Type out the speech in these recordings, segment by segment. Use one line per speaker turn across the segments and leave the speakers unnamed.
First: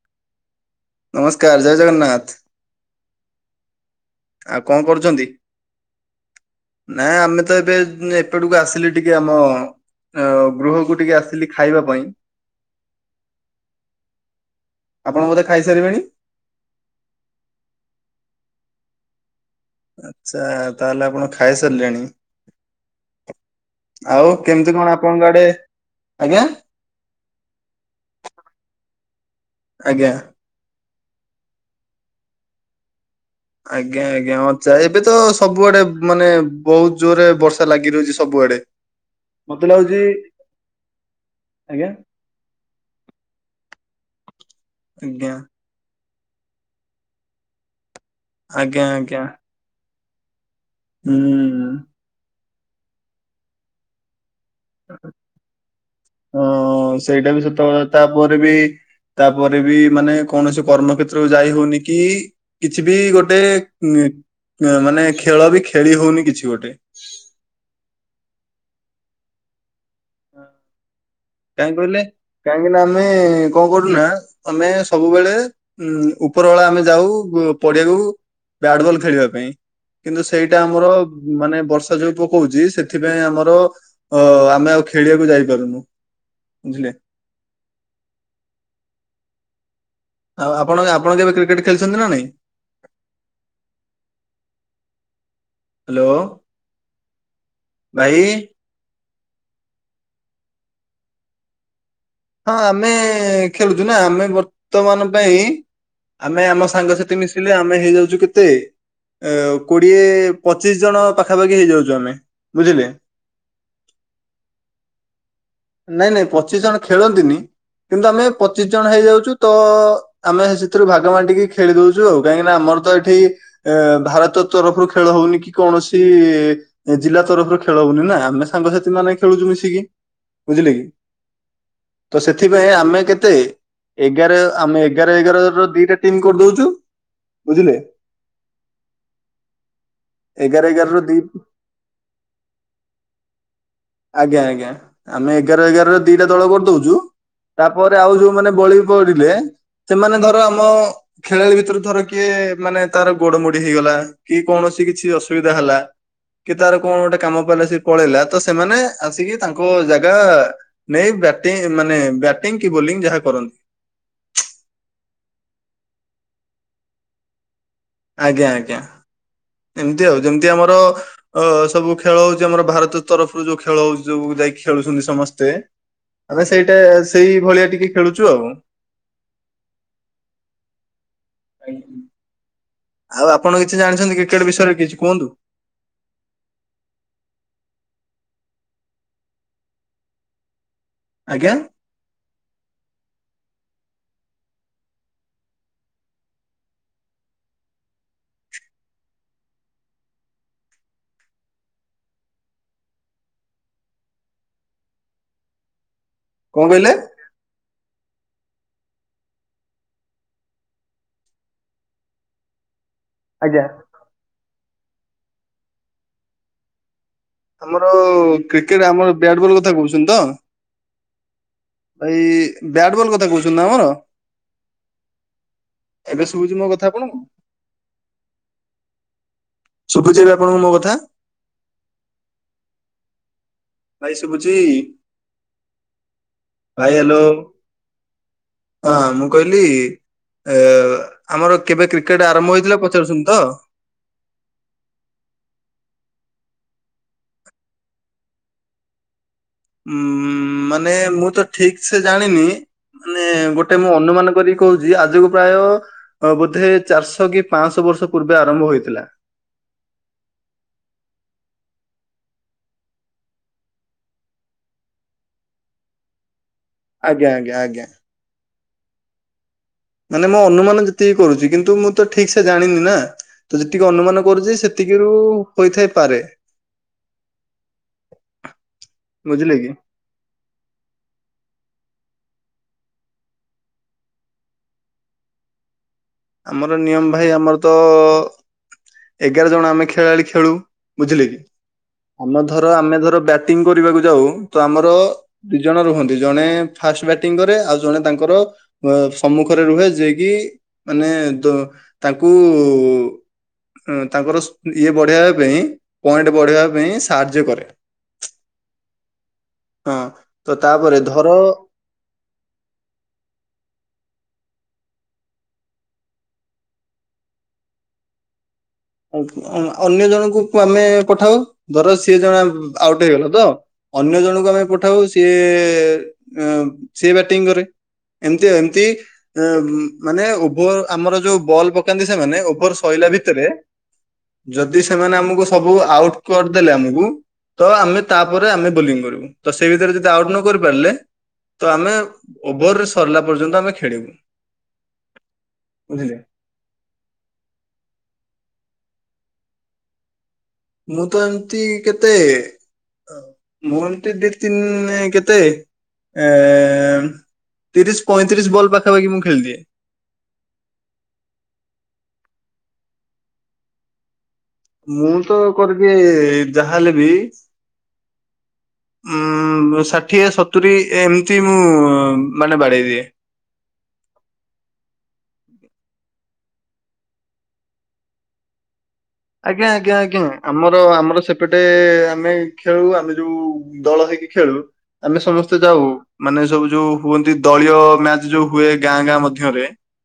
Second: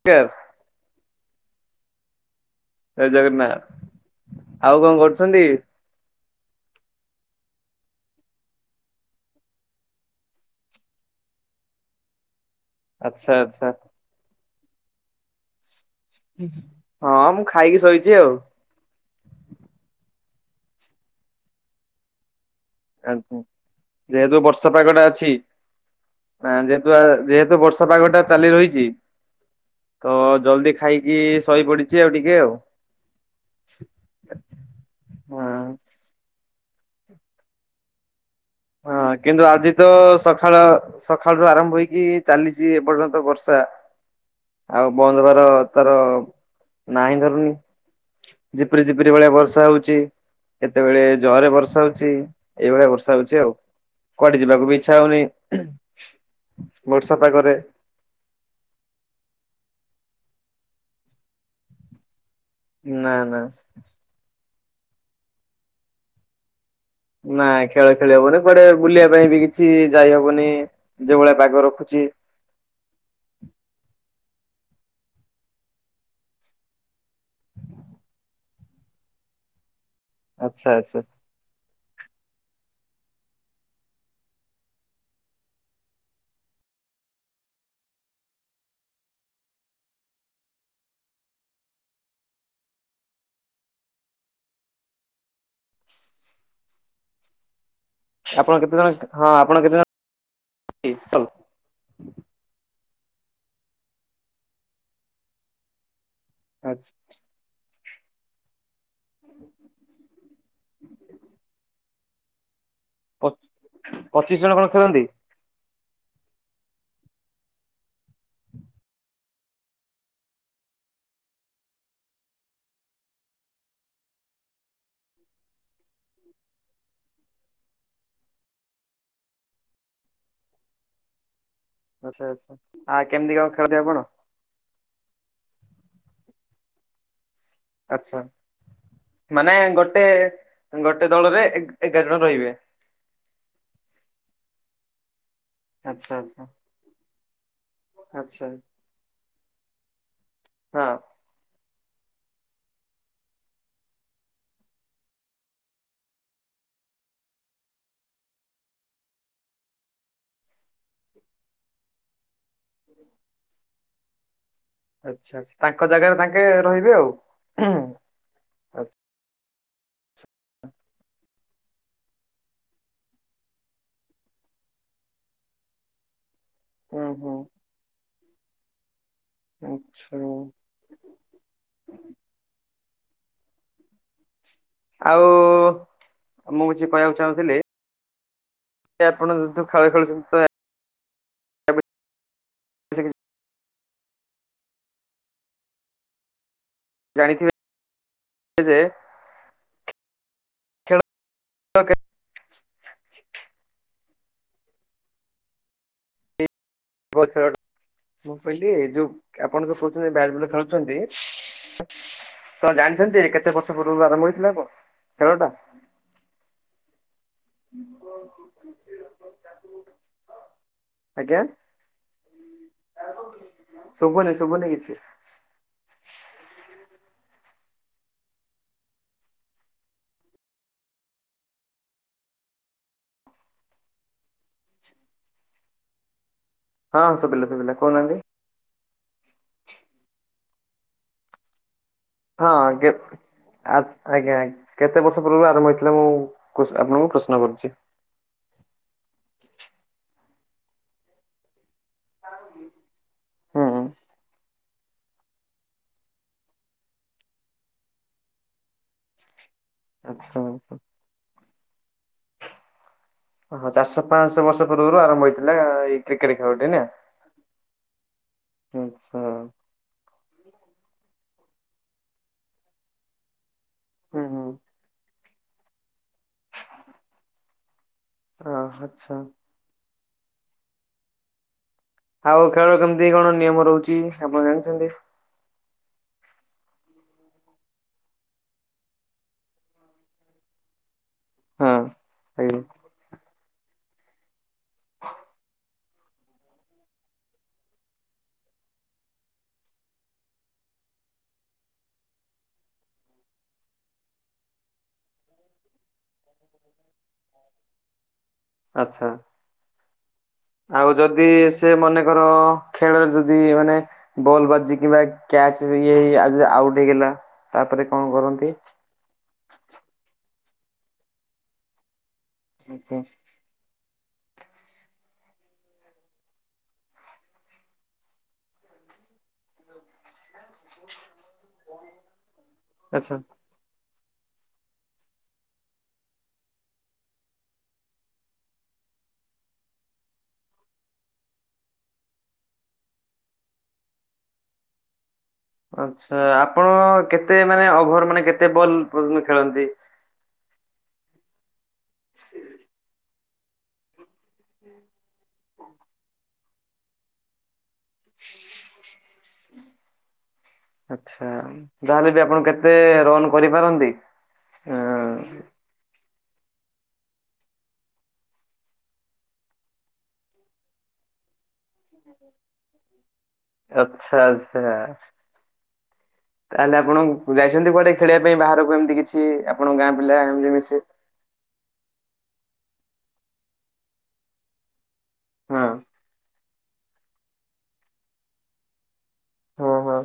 [unintelligible]
ନମସ୍କାର ଜୟ ଜଗନ୍ନାଥ।
ଏ ଜଗନ୍ନାଥ ଆଉ କଣ କରୁଛନ୍ତି।
ନାଇଁ ଆମେ ତ ଏବେ ଏପଟକୁ ଆସିଲି ଟିକେ ଆମ। ଅ ଗୃହକୁ ଟିକେ ଆସିଲି ଖାଇବା ପାଇଁ।
ଆଚଛା ଆଚ୍ଛା।
ଆପଣ ବୋଧେ ଖାଇସାରିବେଣି।
ହଁ ମୁଁ ଖାଇକି ଶୋଇଛି ଆଉ।
ଆଚ୍ଛା ତାହେଲେ ଆପଣ ଖାଇ ସାରିଲେଣି?
ଆଜ୍ଞ ଯେହେତୁ
କେମିତି
ବର୍ଷା
କଣ
ପାଗ ଟା
ଆପଣଙ୍କ
ଅଛି
ଆଡେ ଆଜ୍ଞା
ଆ ଯେହେତୁ ଯେହେତୁ ବର୍ଷା ପାଗ ଟା ଚାଲି ରହିଚି
ଆଜ୍ଞା।
ତ ଜଲଦି ଖାଇକି ସହି ପଡିଚି ଆଉ ଟିକେ ଆଉ।
ଆଜ୍ଞା ଆଜ୍ଞା ଆଛା ଏବେ ତ
ହଁ।
ସବୁଆଡେ ମାନେ ବହୁତ ଜୋରରେ ବର୍ଷା ଲାଗି ରହୁଚି ସବୁଆଡେ।
ହଁ କିନ୍ତୁ
ମତେ
ଆଜି ତ
ଲାଗୁଛି
ସଖାଳ ସଖାଳ ରୁ ଆରମ୍ଭ
ଆଜ୍ଞା
ହେଇକି ଚାଲିଚି ଏପର୍ଯ୍ୟନ୍ତ ବର୍ଷା ଆଉ ବନ୍ଦ
ଆଜ୍ଞା
ହେବାର ତାର ନାହିଁ ଧରୁନି
ଆଜ୍ଞା
ଜିପରି ଜିପରି
ଆଜ୍ଞା
ଭଳିଆ ବର୍ଷା ହଉଚି। କେତେବେଳେ ଜୋରରେ ବର୍ଷା
ହୁଁ।
ହଉଚି ଏଇଭଳିଆ ବର୍ଷା ହଉଚି ଆଉ କୁଆଡେ ଯିବାକୁ ବି ଇଚ୍ଛା ହଉନି
ଅ
ବର୍ଷା
ସେଇଟା ବି
ପାଗରେ।
ସତ କଥା ତାପରେ ବି ତାପରେ ବି ମାନେ କୌଣସି କର୍ମ କ୍ଷେତ୍ରକୁ ଯାଇ ହଉନି କି କିଛି ବି
ନା
ଗୋଟେ
ନା
ଉ ଉ ମାନେ ଖେଳ ବି ଖେଳି ହଉନି କିଛି ଗୋଟେ।
ନାଇ ଖେଳ ଖେଳି ହବନି କୁଆଡେ ବୁଲିବା ପାଇଁ ବି କିଛି ଯାଇ ହବନି। ଯୋଉ ଭଳିଆ ପାଗ
କାହିଁ କହିଲେ
ରଖୁଛି
କାହିଁକିନା ଆମେ କଣ କରୁନା ଆମେ ସବୁବେଳେ ଉଁ ଉପର ବେଳା ଆମେ ଯାଉ ପଡିଆକୁ ବ୍ୟାଟବଲ୍ ଖେଳିବା ପାଇଁ। କିନ୍ତୁ ସେଇଟା
ଆଚ୍ଛା
ଆମର
ଆଚ୍ଛା
ମାନେ ବର୍ଷା ଯୋଉ ପକଉଚି ସେଥିପାଇଁ ଆମର ଅ ଆମେ ଆଉ ଖେଳିବାକୁ ଯାଇପାରୁନୁ। ବୁଝିଲେ? ଆଉ ଆପଣ ଆପଣ କେବେ କ୍ରିକେଟ ଖେଳିଚନ୍ତି ନା ନାଇଁ? ହାଲୋ।
ଆପଣ କେତେ ଜଣ ହଁ ଆପଣ କେତେ ଜଣ [unintelligible]
ହଁ ଆମେ ଖେଳୁଚୁ ନା ଆମେ ବର୍ତ୍ତମାନ ପାଇଁ ଆମେ ଆମ ସାଙ୍ଗସାଥି ମିଶ ଆମେ ହେଇଯାଉଚୁ କେତେ ଏ କୋଡିଏ ପଚିଶ ଜଣ ପାଖାପାଖି ହେଇଯାଉଚୁ ଆମେ ବୁଝିଲେ।
ପଚିଶ ଜଣ କଣ ଖେଳନ୍ତି?
ନାଇଁ ନାଇଁ ପଚିଶ ଜଣ ଖେଳନ୍ତିନି କିନ୍ତୁ ଆମେ ପଚିଶ ଜଣ ହେଇଯାଉଚୁ ତ ଆମେ ସେଥିରୁ ଭାଗ ବାଣ୍ଟିକି ଖେଳି ଦଉଚୁ ଆଉ କାହିଁକି ନା ଆମର ତ ଏଠି ଏ ଭାରତ ତରଫରୁ ଖେଳ ହଉନି କି କୌଣସି ଏ ଜିଲ୍ଲା ତରଫରୁ ଖେଳ ହଉନି ନା ଆମେ ସାଙ୍ଗସାଥି ମାନେ ଖେଳୁଚୁ ମିଶିକି ବୁଝିଲେ କି? ତ
ଆଚ୍ଛା ଆଚ୍ଛା
ସେଥିପାଇଁ ଆମେ
ଆ
କେତେ
କେମିତି କଣ ଖେଳନ୍ତି ଆପଣ?
ଏଗାର ଆମେ ଏଗାର ଏଗାର ର ଦିଟା ଟିମ୍ କରିଦଉଚୁ।
ଆଛା ମାନେ ଗୋଟେ
ଏଗାର ଏଗାର ର
ଗୋଟେ
ଦି
ଦଳରେ ଏଗାର ଜଣ ରହିବେ।
ଆଜ୍ଞା ଆଜ୍ଞା ଆମେ ଏଗାର ଏଗାରରେ
ଆଚ୍ଛା
ଦି
ଆଚ୍ଛା
ଦଳ କରି ଦଉଚୁ ତାପରେ ଆଉ
ଆଚ୍ଛା
ଯୋଉମାନେ ବଳି ପଡିଲେ ସେମାନେ ଧର ର ଆମ
ହଁ
ଖେଳାଳି ଭିତରେ ଧର କିଏ ମାନେ ତାର ଗୋଡ ମୋଡି ହେଇଗଲା କି କୌଣସି କିଛି ଅସୁବିଧା ହେଲା କି ତାର କଣ ଗୋଟେ କାମ ପାଇଲା ସେ ପଳେଇଲା ତ ସେମାନେ ଆସିକି ତାଙ୍କ ଜାଗା ନାଇଁ ବ୍ୟାଟିଂ ମାନେ ବ୍ୟାଟିଂ କି ବୋଲିଂ ଯାହା କରନ୍ତି।
ଆଚ୍ଛା ଆଛା ତାଙ୍କ ଜାଗାରେ ତାଙ୍କେ ରହିବେ ଆଉ।
ଆଜ୍ଞା ଆଜ୍ଞା
ଆଚ୍ଛା
ଏମିତି ଆଉ ଯେମିତି ଆମର ଅ ସବୁ ଖେଳ ହଉଚି ଆମର ଭାରତ ତରଫରୁ ଯୋଉ ଖେଳ ହଉଚି ଯୋଉ ଯାଇକି ଖେଳୁଚନ୍ତି ସମସ୍ତେ ଆମେ ସେଇଟା
ହୁଁ ହୁଁ
ସେଇ ଭଳିଆ ଟିକେ ଖେଳୁଚୁ ଆଉ।
ଆଛା।
ଆଉ ଆପଣ କିଛି ଜାଣିଚନ୍ତି କ୍ରିକେଟ ବିଷୟରେ?? କିଛି
ଆଉ
କୁହନ୍ତୁ
ମୁଁ କିଛି କହିବାକୁ ଚାହୁଁଥିଲି ତେ ଆପଣ ଯେହେତୁ ଖେଳ ଖେଳୁଚନ୍ତି ତ
ଆଜ୍ଞା।
ୟା ବିଷୟରେ କିଛି ଜାଣିଥିବେ ଯେ ତ କେ
କଣ କହିଲେ?
ବଛଡ଼ [unintelligible] ମୁଁ କହିଲି ଏ ଯୋଉ ଆପଣ ଯୋଉ କହୁଛନ୍ତି ବ୍ୟାଟ ବଲ ଖେଳୁଛନ୍ତି ତ ଜାଣିଛନ୍ତି କେତେ
ଆଜ୍ଞା।
ବର୍ଷ ପୂର୍ବରୁ ଆରମ୍ଭ ହେଇଥିଲା ଆବ ଖେଳ ଟା?
ଆମର କ୍ରିକେଟ ଆମର ବ୍ୟାଟ୍ ବଲ୍ କଥା କହୁଛନ୍ତି ତ?
ଆଜ୍ଞା।
ଭାଇ ବ୍ୟାଟ ବଲ କଥା କହୁଛନ୍ତି ନା ଆମର?
ଶୁଭୁନି ଶୁଭୁନି କିଛି
ଏବେ ଶୁଭୁଛି ମୋ କଥା ଆପଣଙ୍କୁ? ଶୁଭୁଚି ଏବେ ଆପଣଙ୍କୁ ମୋ କଥା? ଭାଇ ଶୁବୁଚି ଭାଇ
ହଁ
ହ୍ୟାଲୋ?
ଶୁଭିଲା ଶୁଭିଲା କହୁନାହାନ୍ତି
ହଁ ମୁଁ କହିଲି ଏ ଆମର କେବେ କ୍ରିକେଟ ଆରମ୍ଭ ହେଇଥିଲା
ହଁ କେ
ପଚାରୁସଛନ୍ତି ତ?
ଆ ଆଜ୍ଞା ଆ କେତେ ବର୍ଷ ପୂର୍ବରୁ ଆରମ୍ଭ ହେଇଥିଲା ମୁଁ କୋ ଆପଣଙ୍କୁ ପ୍ରଶ୍ନ କରୁଛି?
ଉଁ ମାନେ ମୁଁ ତ ଠିକି ସେ ଜାଣିନି। ମାନେ
ହୁଁ
ଗୋଟେ ମୁଁ ଅନୁମାନ କରିକି କହୁଚି ଆଜିକୁ ପ୍ରାୟ ଅ ବୋଧେ ଚାରିଶହ କି ପାଞ୍ଚଶହ ବର୍ଷ ପୂର୍ବେ ଆରମ୍ଭ ହୋଇଥିଲା।
ଆଛା। ହଁ ଚାରିଶ ପାଞ୍ଚଶହ ବର୍ଷ ପୂର୍ବରୁ ଆରମ୍ଭ ହେଇଥିଲା ଏଇ କ୍ରିକେଟ ଖେଳଟେ ନା?
ଆଜ୍ଞା ଆଜ୍ଞା ଆଜ୍ଞା।
ଆଛା।
ମାନେ ମୋ ଅନୁମାନ ଯେତିକି କରୁଚି କିନ୍ତୁ ମୁଁ ତ ଠିକି ସେ ଜାଣିନି ନା। ତ ଯେତିକି ଅନୁମାନ
ହୁଁ ହୁଁ
କରୁଚି ସେତିକି ରୁ ହୋଇଥାଇପାରେ।
[inaudible]
[unintelligible]
ଅ ହାଚ୍ଛା।
ବୁଝିଲେ କି?
ଆଉ ଖେଳ କେମିତି କଣ ନିୟମ ରହୁଚି ଆପଣ ଜାଣିଛନ୍ତି?
ଆମର ନିୟମ ଭାଇ ଆମର ତ ଏଗାର ଜଣ ଆମେ ଖେଳାଳି ଖେଳୁ ବୁଝିଲେ କି
ହଁ
ଆମ
ଆଜ୍ଞା
ଧର ଆମେ ଧର ବ୍ୟାଟିଙ୍ଗି କରିବାକୁ ଯାଉ ତ ଆମର ଦି ଜଣ ରୁହନ୍ତି ଜଣେ ଫାଷ୍ଟ ବ୍ୟାଟିଂ କରେ ଆଉ ଜଣେ ତାଙ୍କର ସମ୍ମୁଖରେ ରୁହେ ଯିଏକି ମାନେ ତାଙ୍କୁ ତାଙ୍କର ଇଏ ବଢ଼େଇବା ପାଇଁ ପଏଣ୍ଟ ବଢ଼େଇବା ପାଇଁ ସାହାଯ୍ୟ କରେ।
ଆଛା
ହଁ ତ
ଆଉ
ତାପରେ
ଯଦି
ଧର
ସେ ମନେ ଧର ଖେଳରେ ଯଦି ମାନେ ବଲ୍ ବାଜି କିମ୍ବା କ୍ୟାଚ ହେଇକି ଆ ଆଉଟୁ ହେଇଗଲା ତାପରେ କଣ କରନ୍ତି?
ଅନ୍ୟ ଜଣଙ୍କୁ ଆମେ ପଠାଉ ଧର ସିଏ ଜଣ ଆଉଟ୍ ହେଇଗଲା ତ ଅନ୍ୟ ଜଣଙ୍କୁ ଆମେ ପଠାଉ ସିଏ ସିଏ ବ୍ୟାଟିଂ କରେ। ଏମିତି ଏମିତି ମାନେ ଓଭର ଆମର ଯୋଉ ବଲ୍ ପକାନ୍ତି ସେମାନେ ଓଭର ପଇଲା
ଆଚ୍ଛା।
ଭିତରେ ଯଦି ସେମାନେ ଆମକୁ ସବୁ ଆଉଟୁ କରିଦେଲେ ଆମକୁ ତ ଆମେ ତାପରେ ଆମେ ବୋଲିଂ କରିବୁ ତ ସେ ଭିତରେ ଯଦି ଆଉଟ୍ ନ କରି ପାରିଲେ ତ ଆମେ ଓଭର ସରିଲା ପର୍ଯ୍ୟନ୍ତ ଆମେ ଖେଳିବୁ। ବୁଝିଲେ
ଆଚ୍ଛା ଆପଣ କେତେ ମାନେ ଓଭର ମାନେ କେତେ ବଲ ପର୍ଯ୍ୟନ୍ତ ଖେଳନ୍ତି?
ମୁଁ ତ ଏମିତି କେତେ ଅ ମୁଁ ଏମିତି ଦି ତିନି କେତେ ଏ ତିରିଶ ପଇଁତିରିଶ ବଲ୍ ପାଖାପାଖି ମୁଁ ଖେଳିଦିଏ।
ଆଚ୍ଛା ଯାହା ହେଲେ ବି ଆପଣ କେତେ ରନ କରିପାରନ୍ତି?
ମୁଁ ତ କରିଦିଏ ଯାହା ହେଲେ ବି ଉଁ ଷାଠିଏ ସତୁରି ଏମିତି ମୁଁ ମାନେ ବାଡ଼େଇଦିଏ।
ଆଚ୍ଛା ଆଚ୍ଛା ଛ। ତାହେଲେ ଆପଣଙ୍କୁ ଯାଇଛନ୍ତି କୁଆଡେ ଖେଳିବା ପାଇଁ ବାହାରକୁ ଏମିତି କିଛି?
ଆଜ୍ଞା
ଆପଣଙ୍କ ଗାଁ
ଆଜ୍ଞା
ପିଲା
ଆଜ୍ଞା
ଏମିତି ମିଶି?
ଆମର ଆମର ସେ ପଟେ ଆମେ ଖେଳୁ ଆମେ ଯୋଉ ଦଳ ହେଇକି ଖେଳୁ ଆମେ ସମସ୍ତେ
ହଁ।
ଯାଉ ମାନେ ସବୁ ଯୋଉ ହୁଅନ୍ତି ଦଳୀୟ ମ୍ୟାଚ ଯୋଉ ହୁଏ ଗାଁ ଗାଁ ମଧ୍ୟରେ
ହଁ ହଁ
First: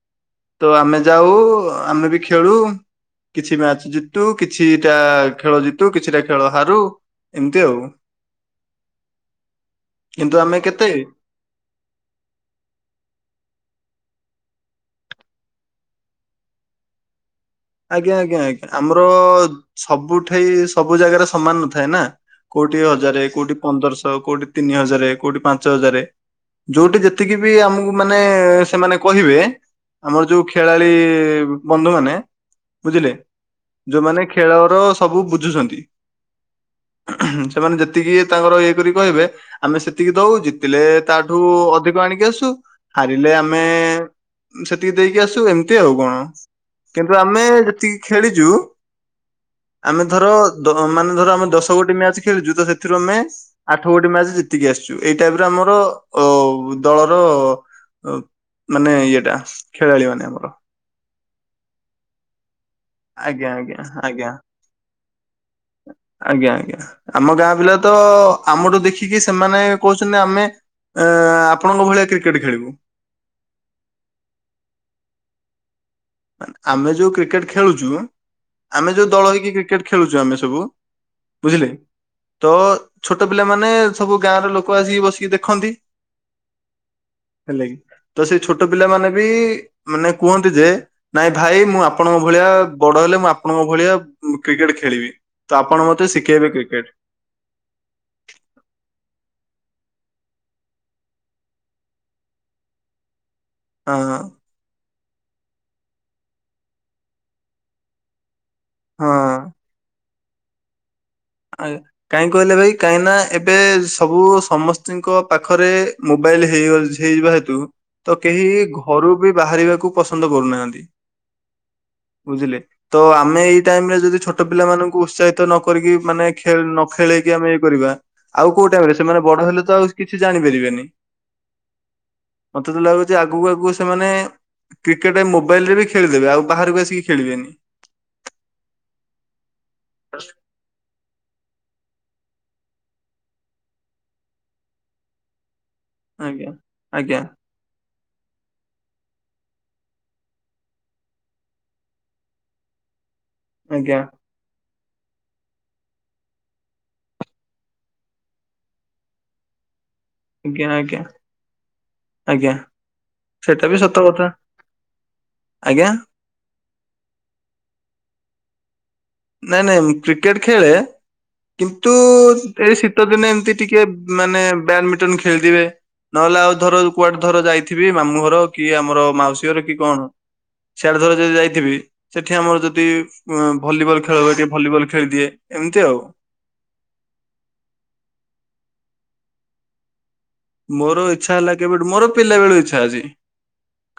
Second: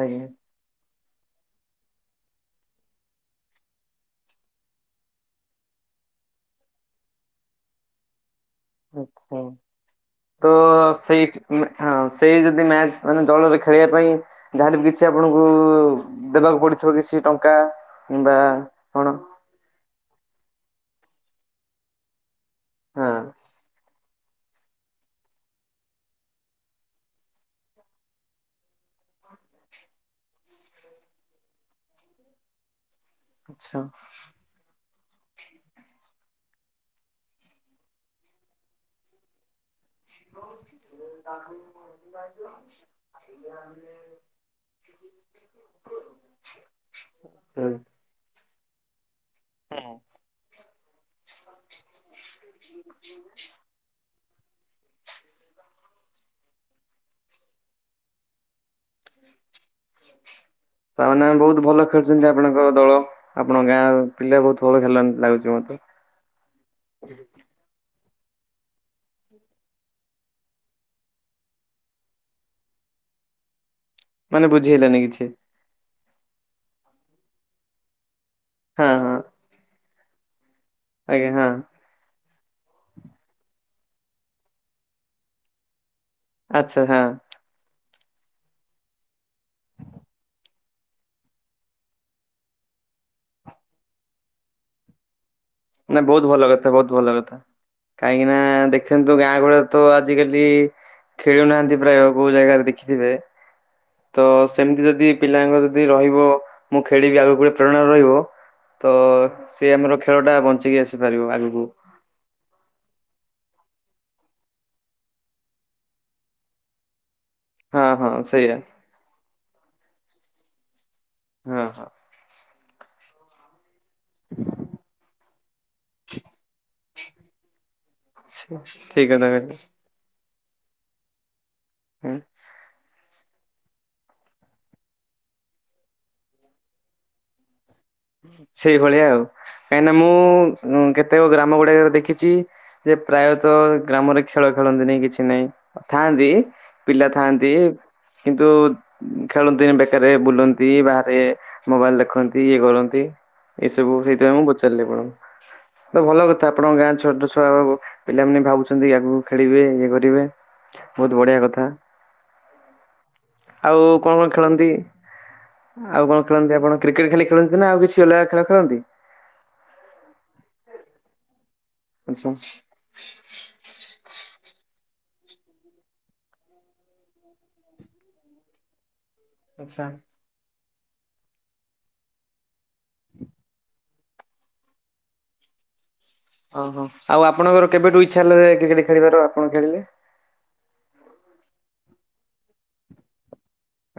ଆଜ୍ଞା
ତ ଆମେ ଯାଉ ଆମେ ବି ଖେଳୁ। କିଛି ମ୍ୟାଚ ଜିତୁ କିଛିଟା ଖେଳ ଜିତୁ କିଛିଟା ଖେଳ ହାରୁ। ଏମିତି ଆଉ।
ଆଚ୍ଛା
କିନ୍ତୁ
ତ
ଆମେ କେତେ
ସେଇଠି ଉଁ ହଁ ସେଇ ଯଦି ମ୍ୟାଚ ମାନେ ଦଳରେ ଖେଳିବା ପାଇଁ ଯାହାହେଲେ ବି କିଛି ଆପଣଙ୍କୁ ଦେବାକୁ ପଡିଥିବ କିଛି ଟଙ୍କା?
ଆଜ୍ଞା
କିମ୍ବା
ଆଜ୍ଞା ଆଜ୍ଞା ଆମର
କଣ
ସବୁଠେଇ ସବୁ ଜାଗାରେ ସମାନ ନଥାଏ ନା? କୋଉଠି
ହଁ
ହଜାରେ କୋଉଠି ପନ୍ଦରଶହ କୋଉଠି ତିନି ହଜାରେ କୋଉଠି ପାଞ୍ଚ ହଜାରେ ଯୋଉଠି ଯେତିକି ବି ଆମକୁ ମାନେ ସେମାନେ କହିବେ ଆମର ଯୋଉ ଖେଳାଳି ବନ୍ଧୁ ମାନେ ବୁଝିଲେ
ଆଚ୍ଛା
ଯୋଉମାନେ ଖେଳର ସବୁ ବୁଝୁଛନ୍ତି। ହୁଁ ସେମାନେ ଯେତିକି ତାଙ୍କର ଇଏ କରି କହିବେ ଆମେ ସେ ଜେତିକି ଦଉ ଜିତିଲେ ତାଠୁ ଅଧିକ ଆଣିକି ଆସୁ ହାରିଲେ ଆମେ ସେତିକି ଦେଇକି ଆସୁ ଏମିତି ଆଉ କଣ କିନ୍ତୁ ଆମେ
ହୁଁ।
ଯେତିକି ଖେଳିଛୁ [inaudible] ଆମେ ଧର ଦ ମାନେ ଧର ଆମେ ଦଶ ଗୋଟି ମ୍ୟାଚ ଖେଳିଛୁ ତ ସେଥିରୁ ଆମେ ଆଠ ଗୋଟି ମ୍ୟାଚ ଜି ଜିତିକି ଆସିଛୁ ଏଇ ଟାଇପ୍ ର ଆମର ଅ ଦଳର ଅ ମାନେ ଇଏଟା ଖେଳାଳି ମାନେ ଆମର।
ତା ମାନେ ବହୁତ ଭଲ ଖେଳୁଛନ୍ତି ଆପଣଙ୍କ ଦଳ?
ଆଜ୍ଞା ଆଜ୍ଞା
ଆପଣଙ୍କ ଗାଁ
ଆଜ୍ଞା।
ପିଲା ବହୁତ ଭଲ ଖେଲନ୍ତି ଲାଗୁଛି ମତେ।
ଆଜ୍ଞା ଆଜ୍ଞା ଆମ ଗାଁ ପିଲା ତ ଆମଠୁ ଦେଖିକି ସେମାନେ କହୁଛନ୍ତି ଆମେ ଏ ଆପଣଙ୍କ ଭଳିଆ କ୍ରିକେଟ ଖେଳିବୁ।
ମାନେ ବୁଝି ହେଲାନି କିଛି?
ମାନେ ଆମେ ଯୋଉ କ୍ରିକେଟ ଖେଳୁଛୁ
ହଁ
ଆମେ ଯୋଉ
ହଁ
ଦଳ ହେଇକି କ୍ରିକେଟ ଖେଳୁଛୁ ଆମେ ସବୁ
ଆଜ୍ଞା ହଁ
ବୁଝିଲେ? ତ ଛୋଟ ପିଲାମାନେ ସବୁ ଗାଁ ର ଲୋକ ଆସିକି ବସିକି ଦେଖନ୍ତି।
ଆଚ୍ଛା ହଁ।
ହେଲା କିି ତ ସେଇ ଛୋଟ ପିଲା ମାନେ ବି ମାନେ କୁହନ୍ତି ଯେ ନାଇଁ ଭାଇ ମୁଁ ଆପଣଙ୍କ ଭଳିଆ ବଡ ହେଲେ ମୁଁ ଆପଣଙ୍କ ଭଳିଆ କ୍ରିକେଟ ଖେଳିବି। ତ ଆପଣ
ନା
ମତେ
ବହୁତ ଭଲ
ଶିକେଇବେ
କଥା ବହୁତ
କ୍ରିକେଟ।
ଭଲ କଥା। କାହିଁକି ନା ଦେଖନ୍ତୁ ଗାଁ ଗହଳିରେ ତ ଆଜିକାଲି ଖେଳୁନାହାନ୍ତି ପ୍ରାୟ ବହୁ ଜାଗାରେ ଦେଖିଥିବେ
ହଁ
ତ ସେମିତି ଯଦି ପିଲାଙ୍କ ଯଦି ରହିବ ମୁଁ ଖେଳିବି ଆଗକୁ ଗୋଟେ ପ୍ରେରଣା ରହିବ ତ
ହଁ
ସେ ଆମର ଖେ ଖେଳ ଟା ବଞ୍ଚିକି ଆସିପାରିବ
ଆ
ଆଗକୁ।
କାହିଁ କହିଲେ ଭାଇ କାହିଁକିନା ଏବେ ସବୁ ସମସ୍ତିଙ୍କ ପାଖରେ ମୋବାଇଲ୍ ହେଇଅ ହେଇଯିବା ହେତ
ହଁ ହଁ
ତୁ କେହି
ସେଇଆ
ଘରୁ ବି ବାହାରିବାକୁ ପସନ୍ଦ କରୁନାହାନ୍ତି।
ହଁ, ହଁ।
ବୁଝିଲେ ତ ଆମେ ଏଇ ଟାଇମ୍ ରେ ଯଦି ଛୋଟ ପିଲାମାନଙ୍କୁ ଉତ୍ସାହିତ ନ କରିକି ମାନେ ଖେଳ ନ ଖେଳେଇକି ଆମେ ଇଏ କରିବା, ଆଉ
ସେ-
କୋଉ ଟାଇମ୍ ରେ
ଠିକ
ସେମାନେ
କଥା
ବଡ
କହିଲେ
ହେଲେ ତ ଆଉ କିଛି ଜାଣିପାରିବେନି।
ହଁ।
ମୋତେ ତ ଲାଗୁଛି ଆଗକୁ ଆଗକୁ ସେମାନେ କ୍ରିକେଟ୍ ମୋବାଇଲ୍ ରେ ବି ଖେଳିଦେବେ ଆଉ ବାହାରକୁ ଆସିକି ଖେଳିବେନି।
ସେଇଭଳିଆ ଆଉ କାହିଁକିନା ମୁଁ ଉଁ, କେତେକ ଗ୍ରାମ ଗୁଡାକରେ ଦେଖିଛି ଯେ ପ୍ରାୟତ ଗ୍ରାମରେ ଖେଳ ଖେଳନ୍ତିନି କିଛି ନାହିଁ। ହଁ ଥାଆନ୍ତି
ଆଜ୍ଞା
ପିଲା
ଆଜ୍ଞା
ଥାଆନ୍ତି। କିନ୍ତୁ ଖେଳନ୍ତିନି ବେକାରେ ବୁଲନ୍ତି ବାହାରେ, ମୋବାଇଲ୍ ଦେଖନ୍ତି ଇଏ କରନ୍ ତି ଏଇ
ଆଜ୍ଞା
ସବୁ ସେଇଥିପାଇଁ ମୁଁ ପଚାରିଲି ଆପଣଙ୍କୁ। ତ ଭଲ କଥା ଆପଣଙ୍କ ଗାଁ ଛୋଟ ଛୁଆ ପିଲାମାନେ ଭାବୁଛନ୍ତି ଆଗକୁ ଖେଳିବେ ଇଏ କରିବେ।
ଆଜ୍ଞା ଆଜ୍ଞା
ବହୁତ ବଢିଆ କଥା।
ଆଜ୍ଞା ସେଟା ବି
ଆଉ
ସତ
କଣ
କଥା
କଣ ଖେଳନ୍ତି?
ଆଜ୍ଞା
ଆଉ କଣ ଖେଳନ୍ତି, ଆପଣ କ୍ରିକେଟ୍ ଖାଲି ଖେଳନ୍ତି ନା ଆଉ କିଛି ଅଲଗା ଖେଳ ଖେଳନ୍ତି?
ନାଇଁ ନାଇଁ ମୁଁ କ୍ରିକେଟ୍ ଖେଳେ, କିନ୍ତୁ
ଆଚ୍ଛା
ଏଇ ଶୀତ ଦିନ ଏମିତି ଟିକେ ମାନେ ବ୍ୟାଡମିଣ୍ଟନ ଖେଳିଦିଏ। ନହେଲେ ଆଉ ଧର କୁଆଡେ ଧର ଯାଇଥିବି ମାମୁଁ ଘର କି ଆମର ମାଉସୀ ସୀ ଘର କି
ଆଚ୍ଛା
କଣ, ସିଆଡେ ଧର ଯଦି ଯାଇଥିବି ସେଠି ଆମର ଯଦି ଅଁ, ଭଲିବଲ ଖେଳ [unintelligible] ଟିକେ ଭଲିବଲ ଖେଳିଦିଏ ଏମିତି ଆଉ।
ଓହୋ, ଆଉ ଆପଣଙ୍କର କେବେଠୁ ଇଚ୍ଛା ହେଲା ଯେ କ୍ରିକେଟ୍ ଖେଳିବାର ଆପଣ ଖେଳିଲେ?
ମୋର ଇଚ୍ଛା ହେଲା କେବେଠୁ, ମୋର ପିଲାବେଳୁ ଇଚ୍ଛା ଅଛି।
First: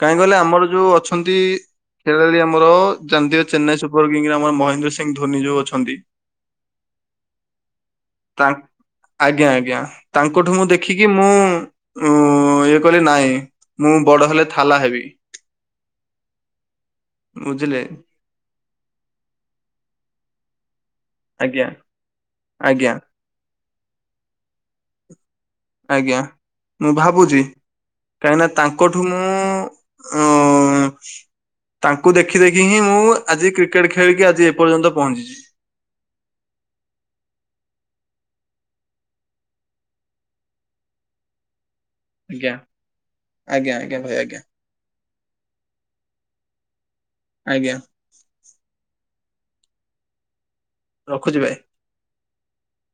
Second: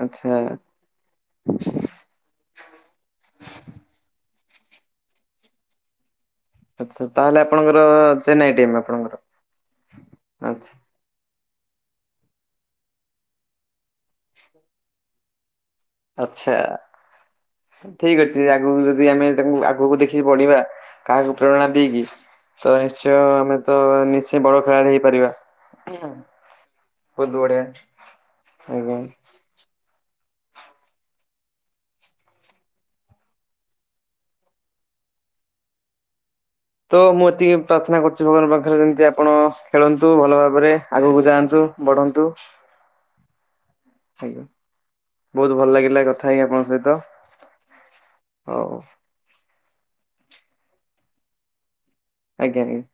କାହିଁ
ଆଚ୍ଛା
କହିଲେ ଆମର ଯୋଉ ଅଛନ୍ତି ଖେଳାଳି ଆମର ଜାଣିଥିବେ ଚେନ୍ନାଇ ସୁପର କିଙ୍ଗର ଆମର ମହେନ୍ଦ୍ର ସିଂହ ଧୋନି ଯୋଉ ଅଛନ୍ତି।
ଆଚ୍ଛା ତାହେଲେ ଆପଣଙ୍କର ଚେନ୍ନାଇ ଟିମ୍ ଆପଣଙ୍କର
ତାଙ୍କ ଆଜ୍ଞା ଆଜ୍ଞା ତାଙ୍କଠୁ ମୁଁ
ଆଚ୍ଛା।
ଦେଖି କି ମୁଁ ଉଁ, ଇଏ କଲି ନାଇଁ, ମୁଁ ବଡ ହେଲେ ଥାଲା ହେବି।
ଆଛା,
ବୁଝିଲେ
ଠିକ ଅଛି ଆଗକୁ ଯଦି ଆମେ ତାଙ୍କୁ ଆଗକୁ ଦେଖିକି ବଢ଼ିବା। କାହାକୁ
ଆଜ୍ଞା
ପ୍ରେରଣା ଦେଇକି ତ
ଆଜ୍ଞା
ନିଶ୍ଚୟ ଆମେ ତ ନିଶ୍ଚୟ ବଡ ଖେଳାଳି ହେଇପାରିବା।
ଆଜ୍ଞା, ମୁଁ
ବହୁତ
ଭାବୁଛି
ବଢିଆ
କାହିଁକିନା
ଆଜ୍ଞା।
ତାଙ୍କଠୁ ମୁଁ ଅଁ, ତାଙ୍କୁ ଦେଖି ଦେଖିକି ହିଁ ମୁଁ ଆଜି କ୍ରିକେଟ୍ ଖେଳିକି ଆଜି ଏ ପର୍ଯ୍ୟନ୍ତ ପହଞ୍ଚିଛି।
ତ ମୁଁ ଏତିକି ପ୍ରାର୍ଥନା କରୁଛି ଭଗବାନଙ୍କ ପାଖରେ ଯେମିତି ଆପଣ ଖେଳନ୍ତୁ ଭଲ ଭାବରେ ଆଗକୁ ଯାଆନ୍ତୁ। ବଢନ୍ତୁ
ଆଜ୍ଞା, ଆଜ୍ଞା, ଆଜ୍ଞା।
ଆଜ୍ଞା, ବହୁତ ଭଲ ଲାଗିଲା କଥା ହେଇ ଆପଣଙ୍କ ସହିତ
ଆଜ୍ଞା
ହଉ।
ରଖୁଛି ଭାଇ।
ଆଜ୍ଞା, ଆଜ୍ଞା।